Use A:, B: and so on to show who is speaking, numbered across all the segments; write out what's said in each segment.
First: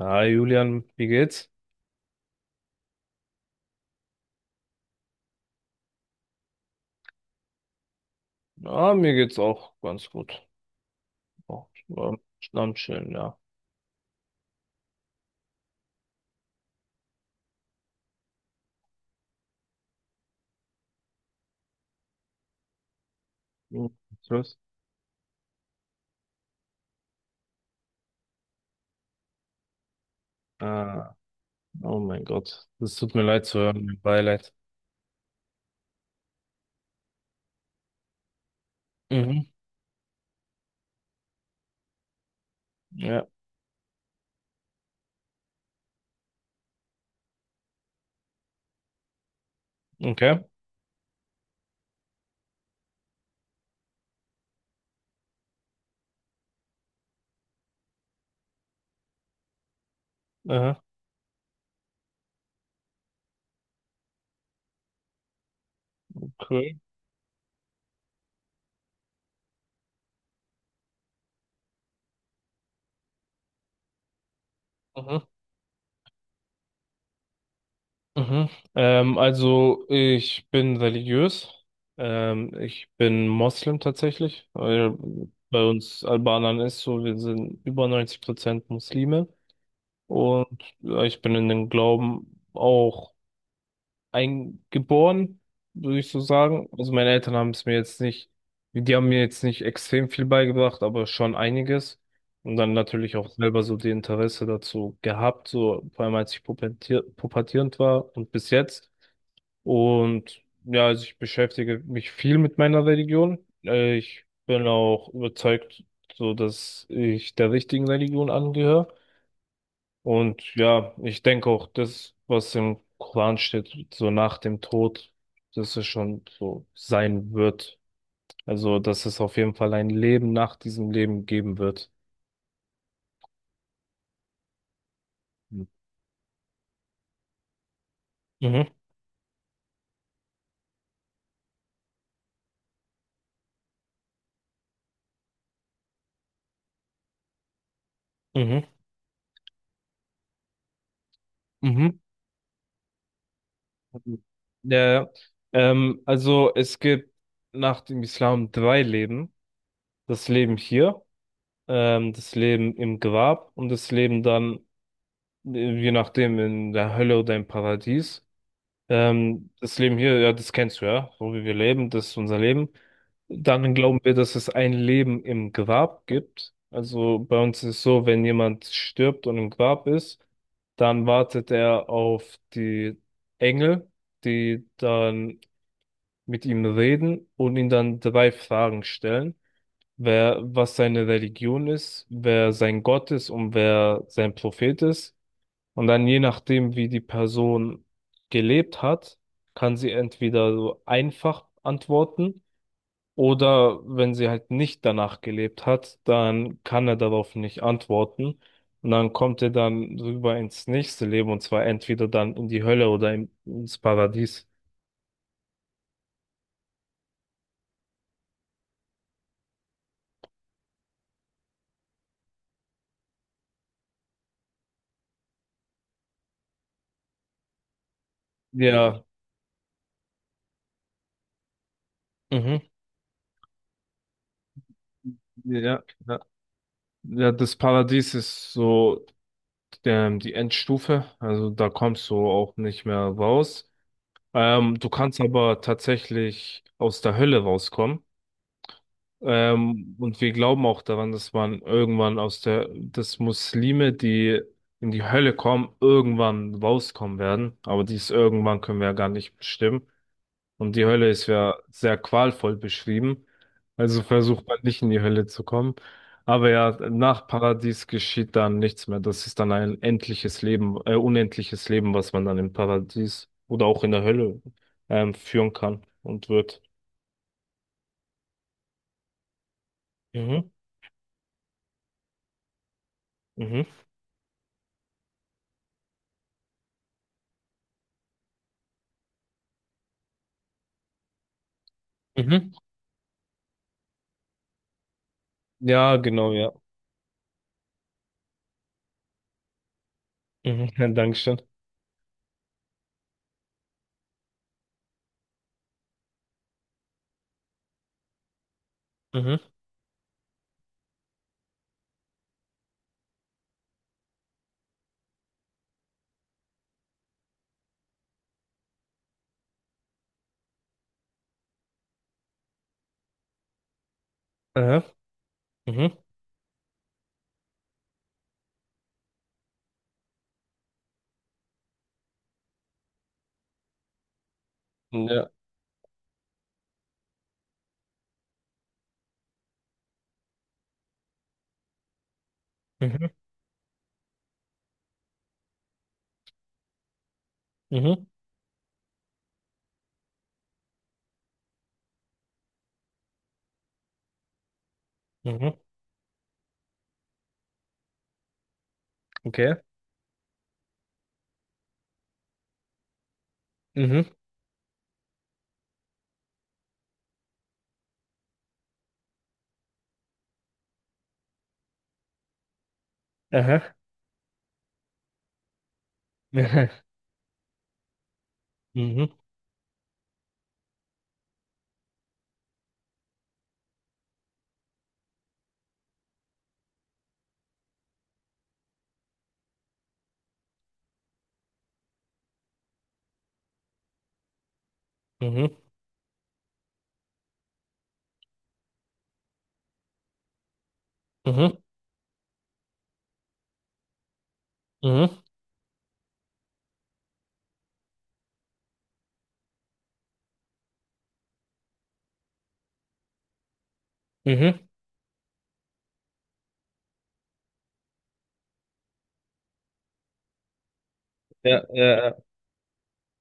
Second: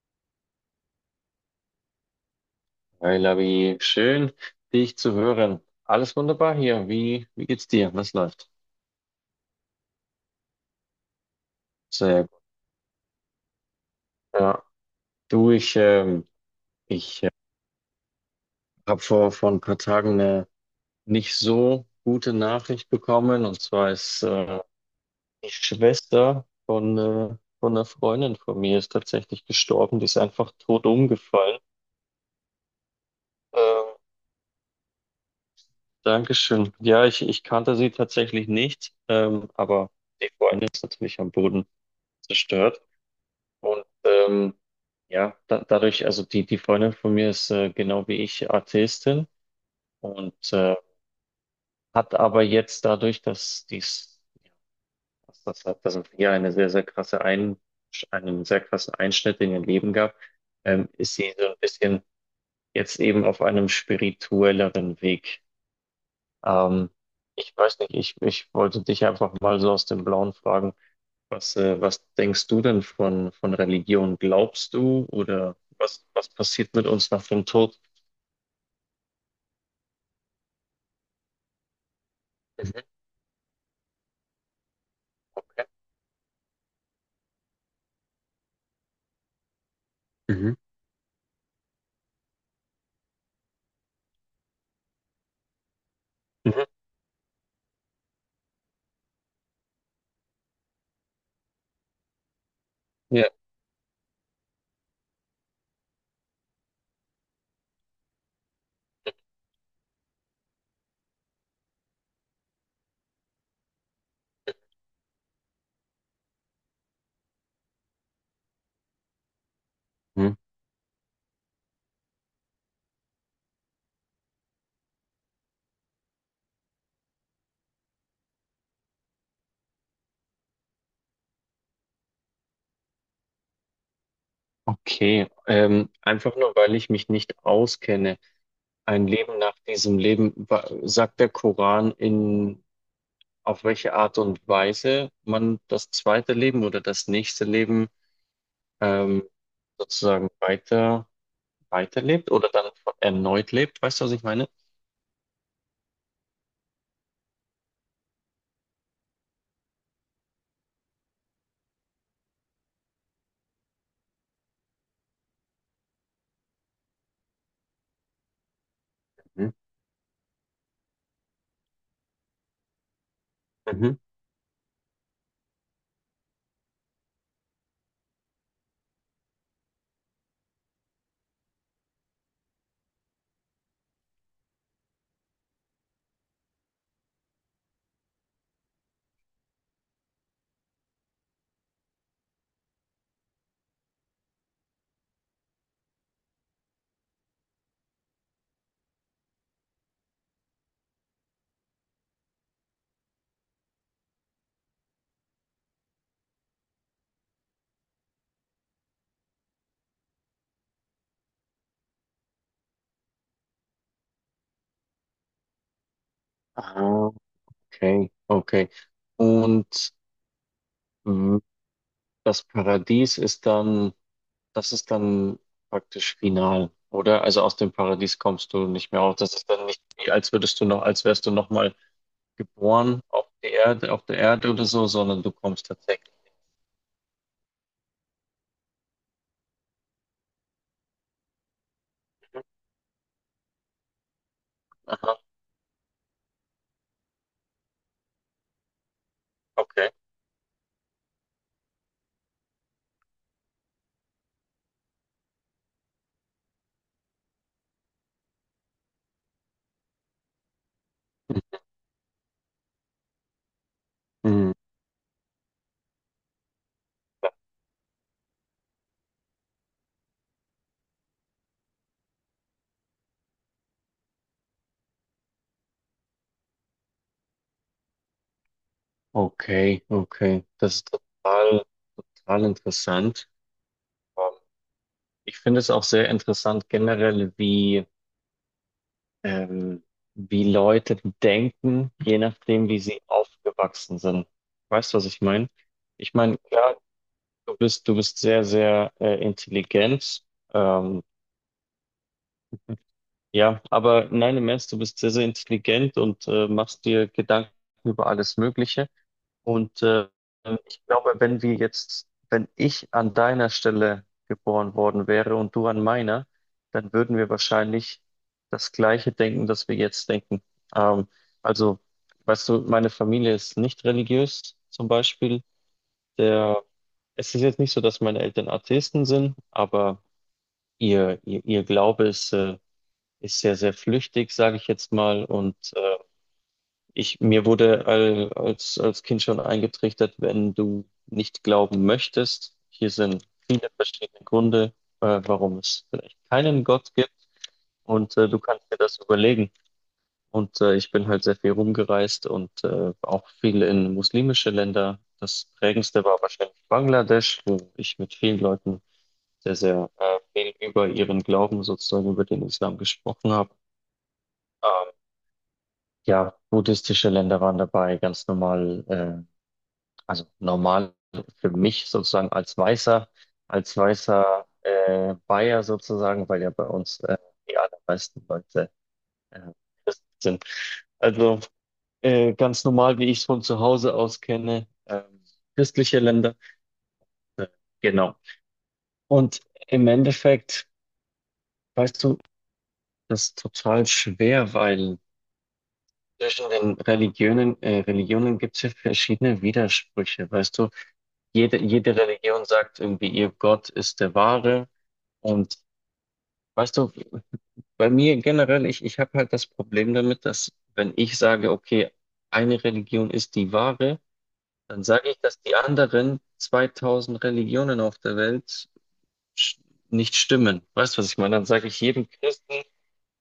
A: Hi Julian, wie geht's?
B: Hi Labi, schön, dich zu hören. Alles wunderbar hier. Wie geht's dir? Was läuft?
A: Ah, mir geht's auch ganz gut. Auch ähm,
B: Sehr gut.
A: am Chillen, ja.
B: Ja. Du, ich habe vor ein paar Tagen eine nicht so gute Nachricht bekommen. Und
A: Hm,
B: zwar ist
A: was los?
B: äh, die Schwester von einer Freundin von mir ist tatsächlich gestorben. Die ist einfach tot
A: Ah,
B: umgefallen.
A: oh mein Gott, das tut mir leid zu hören,
B: Ähm,
A: mein Beileid.
B: Dankeschön. Ja, ich kannte sie tatsächlich nicht,
A: Mhm,
B: aber die Freundin ist natürlich am Boden zerstört.
A: ja,
B: Und ähm, ja, dadurch, also die Freundin von mir ist genau wie ich Atheistin und
A: okay.
B: äh, hat aber jetzt dadurch, dass dies, dass das halt, dass es hier eine sehr, sehr krasse einen sehr krassen Einschnitt in ihr Leben gab,
A: Aha,
B: ist sie so ein bisschen jetzt eben auf einem spirituelleren Weg.
A: okay.
B: Ähm, ich weiß nicht, ich wollte dich einfach mal so aus dem Blauen fragen. Was denkst du denn von Religion? Glaubst du
A: Mhm,
B: oder was passiert mit uns nach dem Tod?
A: mhm. Also ich bin religiös.
B: Mhm.
A: Ich bin Moslem tatsächlich. Weil Bei
B: Okay.
A: uns Albanern ist so, wir sind über 90% Muslime. Und
B: Mhm.
A: ich bin in dem Glauben auch eingeboren, würde ich so
B: Mhm.
A: sagen. Also meine Eltern haben es mir jetzt nicht, die haben mir jetzt nicht extrem viel beigebracht, aber schon einiges. Und dann natürlich auch
B: Ja.
A: selber so die Interesse dazu gehabt, so vor allem als ich pubertierend war und bis jetzt. Und ja, also ich beschäftige mich viel mit meiner Religion. Ich bin auch überzeugt, so dass ich der richtigen Religion angehöre.
B: Mhm.
A: Und ja, ich denke auch, das, was im Koran steht, so nach dem Tod, dass es schon so sein wird. Also, dass es auf jeden Fall ein Leben nach diesem Leben geben wird.
B: Okay.
A: Mhm,
B: Einfach nur, weil ich mich nicht auskenne.
A: mhm,
B: Ein Leben nach diesem Leben, sagt der Koran, auf welche Art und Weise man das zweite Leben oder das nächste Leben
A: mhm.
B: ähm, sozusagen weiter,
A: Mhm.
B: weiterlebt oder dann erneut lebt? Weißt du, was ich meine?
A: Ja, ja. Also es gibt nach dem Islam 3 Leben. Das Leben hier, das Leben im Grab und das Leben dann, je nachdem, in der Hölle oder im Paradies.
B: Mhm.
A: Das Leben hier, ja, das kennst du ja, so wie wir leben, das ist unser Leben. Dann
B: Mhm.
A: glauben wir, dass es ein Leben im Grab gibt. Also bei uns ist es so, wenn jemand stirbt und im Grab ist, dann wartet er auf die Engel, die dann mit ihm reden und ihn dann 3 Fragen stellen. Wer, was seine Religion ist, wer sein Gott ist und wer sein Prophet ist. Und dann je nachdem, wie die Person gelebt hat, kann sie entweder so einfach antworten oder wenn sie halt nicht danach gelebt hat, dann kann er darauf nicht antworten. Und dann kommt er dann rüber ins nächste Leben und zwar entweder dann in die Hölle oder ins Paradies.
B: Ah, okay, okay. Und mh, das Paradies ist dann, das ist dann praktisch final, oder? Also aus dem Paradies kommst du nicht mehr
A: Ja,
B: raus. Das ist dann nicht wie, als würdest du noch, als wärst du nochmal
A: mhm.
B: geboren auf der Erde oder so, sondern du kommst
A: Ja,
B: tatsächlich.
A: ja. Ja, das Paradies ist so die Endstufe. Also da kommst du auch nicht mehr raus. Du kannst
B: Aha,
A: aber tatsächlich aus der Hölle rauskommen.
B: okay.
A: Und wir glauben auch daran, dass man irgendwann aus dass Muslime, die in die Hölle kommen, irgendwann rauskommen werden. Aber dies irgendwann können wir ja gar nicht bestimmen. Und die Hölle ist ja sehr qualvoll beschrieben. Also versucht
B: Mhm.
A: man nicht in die Hölle zu kommen. Aber ja, nach Paradies geschieht dann nichts mehr. Das ist dann ein endliches Leben, unendliches Leben, was man dann im Paradies oder auch in der Hölle, führen kann und wird.
B: Okay, okay.
A: Mhm,
B: Das ist total interessant.
A: mhm,
B: Ähm, Ich finde es auch sehr interessant generell, wie ähm, wie Leute denken, je
A: mhm.
B: nachdem, wie sie aufgewachsen sind. Weißt du, was ich meine?
A: Ja,
B: Ich
A: genau,
B: meine,
A: ja.
B: klar, du bist sehr, sehr intelligent.
A: Mhm, ja,
B: Ähm,
A: Dankeschön.
B: ja, aber nein, im Ernst, du bist sehr, sehr intelligent und machst dir Gedanken über alles Mögliche.
A: Mhm,
B: Und ich glaube, wenn wir jetzt, wenn ich an deiner Stelle geboren worden wäre und du an meiner, dann würden wir wahrscheinlich das Gleiche denken, das wir jetzt denken. Ähm, also, weißt du, meine Familie ist nicht religiös,
A: aha,
B: zum Beispiel.
A: mhm,
B: Der, es ist jetzt nicht so, dass meine Eltern Atheisten sind, aber ihr Glaube ist ist sehr, sehr flüchtig, sage ich jetzt mal.
A: ja,
B: Und mir wurde als Kind schon eingetrichtert, wenn du nicht glauben möchtest, hier
A: mhm,
B: sind viele verschiedene Gründe, warum es vielleicht keinen Gott gibt
A: mhm,
B: und du kannst dir das überlegen. Und ich bin halt sehr viel rumgereist und auch viel in muslimische Länder. Das
A: mhm,
B: prägendste war wahrscheinlich Bangladesch, wo ich mit vielen Leuten
A: okay,
B: sehr, sehr viel über ihren Glauben sozusagen, über den Islam gesprochen habe.
A: mhm,
B: Ähm, ja, buddhistische Länder waren dabei, ganz normal, also normal für mich sozusagen als
A: aha,
B: als weißer Bayer sozusagen, weil ja bei
A: mhm,
B: uns die allermeisten Leute
A: mhm,
B: äh, sind. Also ganz normal, wie ich es von zu Hause aus kenne, christliche Länder. Äh, genau. Und im Endeffekt, weißt du, das ist total schwer, weil
A: mhm,
B: zwischen den Religionen gibt es ja verschiedene Widersprüche. Weißt du,
A: mhm,
B: jede Religion sagt irgendwie, ihr Gott ist der wahre.
A: mhm.
B: Und weißt du, bei mir generell, ich habe halt das Problem damit, dass wenn ich sage, okay, eine Religion ist die wahre,
A: Mhm.
B: dann sage ich, dass die anderen 2000 Religionen auf der Welt sch- nicht stimmen. Weißt du, was ich meine? Dann
A: Ja,
B: sage ich
A: ja,
B: jedem
A: ja.
B: Christen,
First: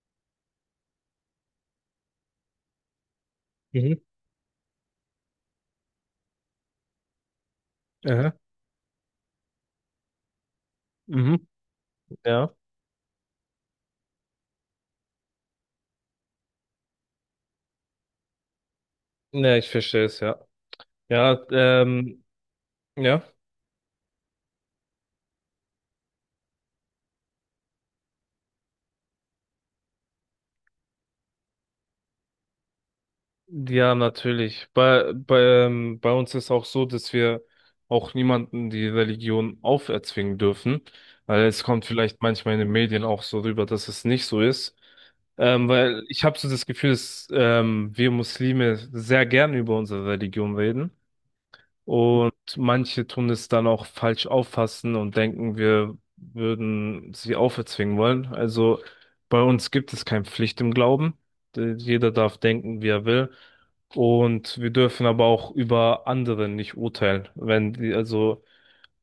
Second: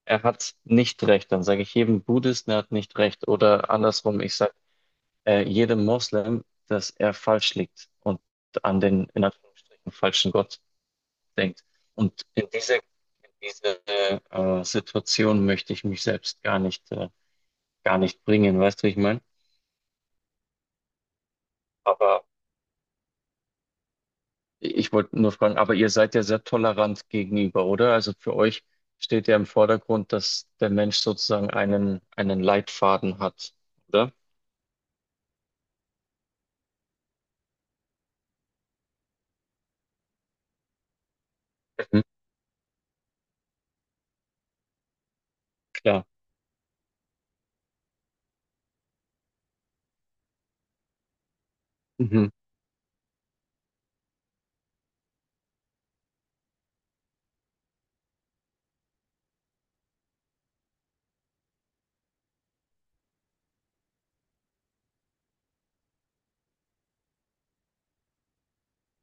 B: er hat nicht recht. Dann sage ich jedem Buddhisten, er hat nicht recht. Oder
A: Mhm.
B: andersrum, ich sage jedem Moslem, dass er falsch liegt und
A: Aha.
B: an den, in Anführungsstrichen, falschen Gott
A: Mhm.
B: denkt. Und in
A: Ja.
B: diese Situation möchte ich mich selbst gar nicht bringen, weißt du, wie ich meine?
A: Ja, ich verstehe es, ja. Ja,
B: Aber
A: ja.
B: ich wollte nur fragen, aber ihr seid ja sehr tolerant gegenüber, oder? Also für euch steht ja im Vordergrund, dass der Mensch sozusagen einen Leitfaden hat,
A: Ja,
B: oder?
A: natürlich. Bei, bei uns ist auch so, dass wir auch niemanden die Religion auferzwingen dürfen. Weil es kommt
B: Mhm,
A: vielleicht manchmal in den Medien auch so rüber, dass es nicht so ist. Weil
B: klar.
A: ich habe so das Gefühl, dass wir Muslime sehr gern über unsere Religion reden.
B: Mhm,
A: Und manche tun es dann auch falsch auffassen und denken, wir würden sie auferzwingen wollen. Also bei uns gibt es keine Pflicht im Glauben. Jeder darf denken, wie er will. Und wir dürfen aber auch über andere nicht urteilen. Wenn die, also,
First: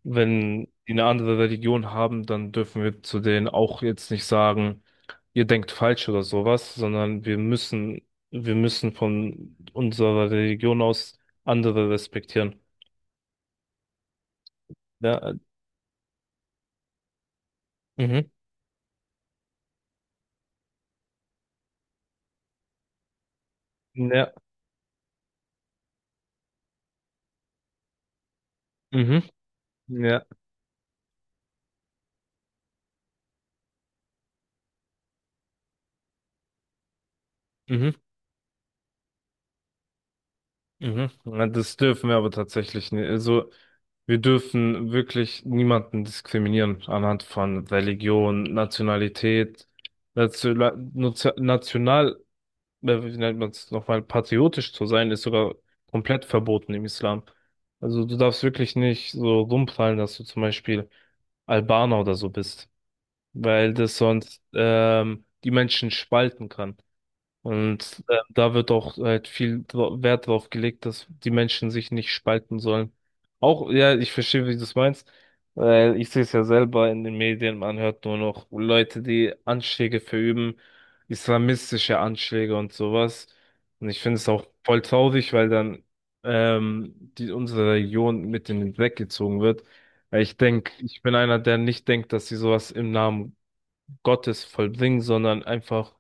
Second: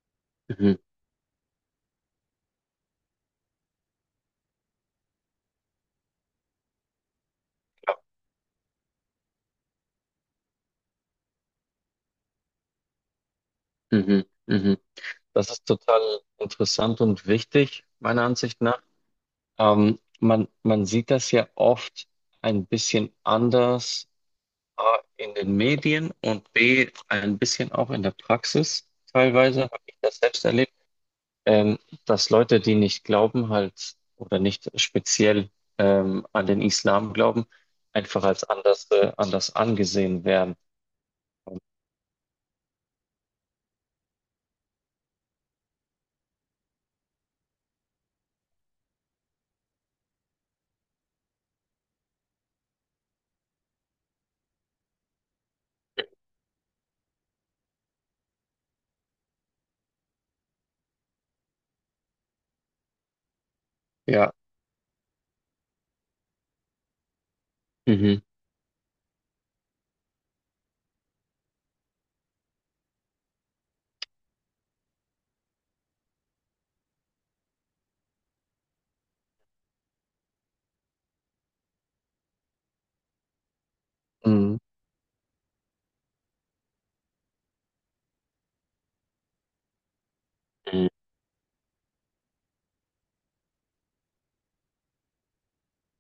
A: wenn
B: mhm,
A: die eine andere Religion haben, dann dürfen wir zu denen auch jetzt nicht sagen, ihr denkt falsch oder sowas, sondern
B: klar.
A: wir müssen von unserer Religion aus andere respektieren.
B: Mhm, mhm.
A: Ja,
B: Das ist total interessant und wichtig, meiner
A: Mhm.
B: Ansicht nach. Man sieht das ja oft ein bisschen anders
A: ja,
B: A, in den Medien und B, ein bisschen auch in der Praxis.
A: Mhm.
B: Teilweise habe ich das
A: ja.
B: selbst erlebt, ähm, dass Leute, die nicht glauben, halt oder nicht speziell an den Islam glauben,
A: Mhm.
B: einfach als anders, anders angesehen werden.
A: Mhm. Ja, das dürfen wir aber tatsächlich nicht. Also wir dürfen wirklich niemanden diskriminieren anhand von Religion, Nationalität, National, national, wie nennt man es nochmal, patriotisch zu sein, ist sogar komplett verboten im Islam. Also du darfst wirklich nicht so rumprallen, dass du zum Beispiel Albaner oder so bist, weil das
B: Ja.
A: sonst die Menschen spalten kann. Und
B: Mhm.
A: da wird auch halt viel Wert drauf gelegt, dass die Menschen sich nicht spalten sollen. Auch, ja, ich verstehe, wie du es meinst, weil ich sehe es ja selber in den Medien, man hört nur noch Leute, die Anschläge verüben, islamistische Anschläge und sowas. Und ich finde es auch
B: Mhm.
A: voll traurig, weil dann unsere Region mit in den Dreck gezogen wird. Weil ich denke,
B: Mhm.
A: ich bin einer, der nicht denkt, dass sie sowas im Namen Gottes vollbringen, sondern einfach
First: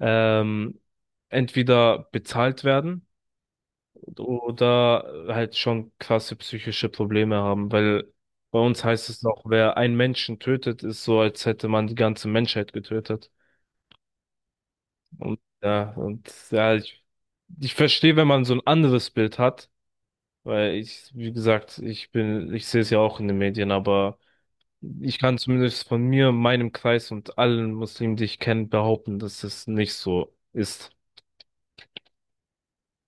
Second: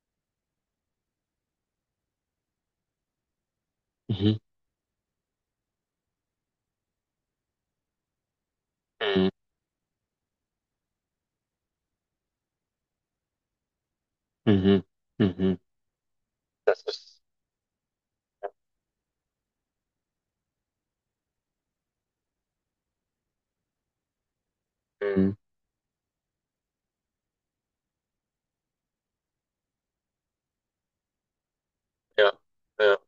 A: ähm, entweder bezahlt werden
B: Mhm.
A: oder halt schon krasse psychische Probleme haben, weil bei uns heißt es
B: Mhm.
A: noch, wer einen Menschen tötet, ist so, als hätte man die ganze Menschheit getötet.
B: Mhm.
A: Und
B: Mhm.
A: ja, und ja,
B: Das
A: ich,
B: ist,
A: ich verstehe, wenn man so ein anderes Bild hat, weil wie gesagt, ich sehe es ja auch in den Medien, aber ich
B: mhm,
A: kann zumindest von mir, meinem Kreis und allen Muslimen, die ich kenne, behaupten, dass es nicht so ist.
B: ja, ja.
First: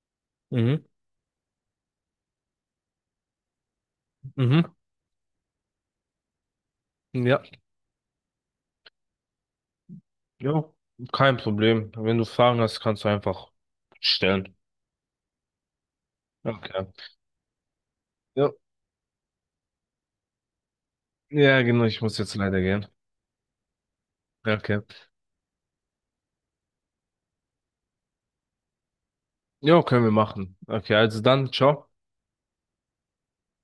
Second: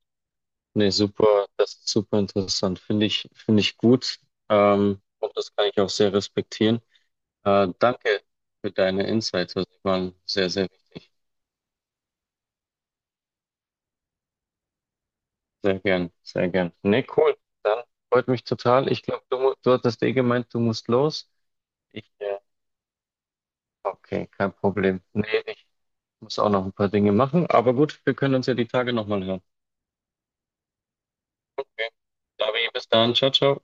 A: Mhm.
B: Nee, super, das ist super interessant. Finde ich gut.
A: Mhm.
B: Und das kann ich auch sehr respektieren.
A: Ja.
B: Danke für deine Insights. Also, die waren sehr,
A: Ja,
B: sehr wichtig.
A: kein Problem. Wenn du Fragen hast, kannst du einfach stellen.
B: Sehr gern, sehr gern.
A: Okay.
B: Nee, cool. Dann freut mich
A: Ja,
B: total. Ich glaube, du hattest eh gemeint, du musst los.
A: ja, genau, ich
B: Ich,
A: muss jetzt
B: äh,
A: leider gehen.
B: okay, kein
A: Okay.
B: Problem. Nee, ich muss auch noch ein paar Dinge machen. Aber gut, wir können uns ja die Tage nochmal hören.
A: Ja, können wir machen. Okay, also dann, ciao.
B: Okay. Davi, bis dann. Ciao, ciao.